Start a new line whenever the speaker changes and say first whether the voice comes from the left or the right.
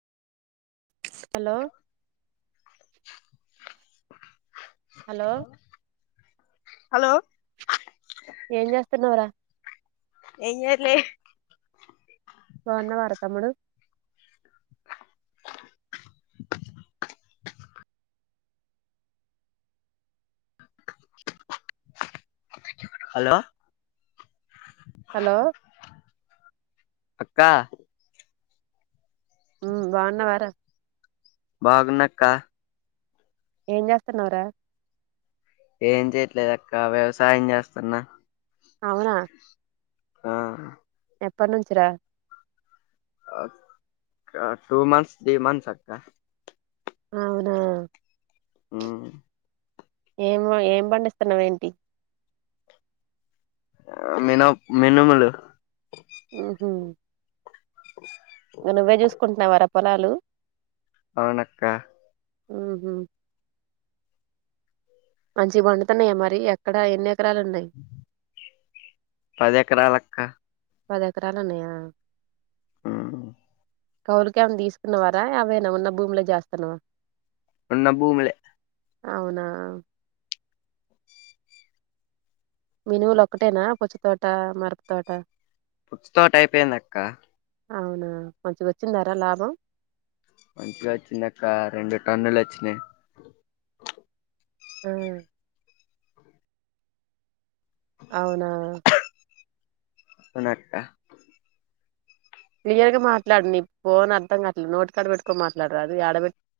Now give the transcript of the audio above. right: hello hello
left: hello
right: ఏం చేస్తున్నావురా
left: ఏంజేయట్లే
right: బాగున్నావార తమ్ముడు
left: హలో
right: హలో
left: అక్క
right: ఉ బగున్నవార
left: బాగున్నక్కా
right: ఏం జేస్తున్నావ్ రా
left: ఏం చేయట్లేదు అక్క వ్యవసాయం చేస్తున్నా
right: అవునా
left: ఆ
right: ఎప్పటి నుంచిరా
left: టూ మంత్స్ త్రీ మంత్స్ అక్క
right: అవునా
left: ఉమ్
right: ఏం ఏం పండిస్తున్నావ ఏంటి
left: మనా మినుములు
right: ఉహు నువ్వే చూసుకుంటున్నావారా పొలాలు
left: అవునక్క
right: ఉహుమ్ మంచి పండుతున్నాయా మరి ఎక్కడ ఎన్ని ఎకరాలు ఉన్నాయి
left: పది ఎకరాల క్క
right: పది ఎకరాలు ఉన్నాయా
left: ఆ
right: కౌవులకు ఏమన్న తీసుకున్నవారా అవేనా ఉన్న భూమిలో జేస్తున్నవా
left: ఉన్న భూములే
right: అవునా మినువులు ఒక్కటేనా పుచ్చ తోటా మిరప తోటా
left: పుచ్చ తోటా అయిపోయిందక్క
right: అవునా మంచిగ వచ్చిందారా లాభం
left: మంచిగ వచ్చింది అక్కా రెండు టన్నులు వచ్చినయి
right: ఆ అవునా
left: వునక్కా
right: క్లియర్ గా మాట్లాడు నీ ఫోన్ అర్థం కాట్లేదు నోట్ కాడ పెట్టుకోని మాట్లాడరాదు యాడ పెట్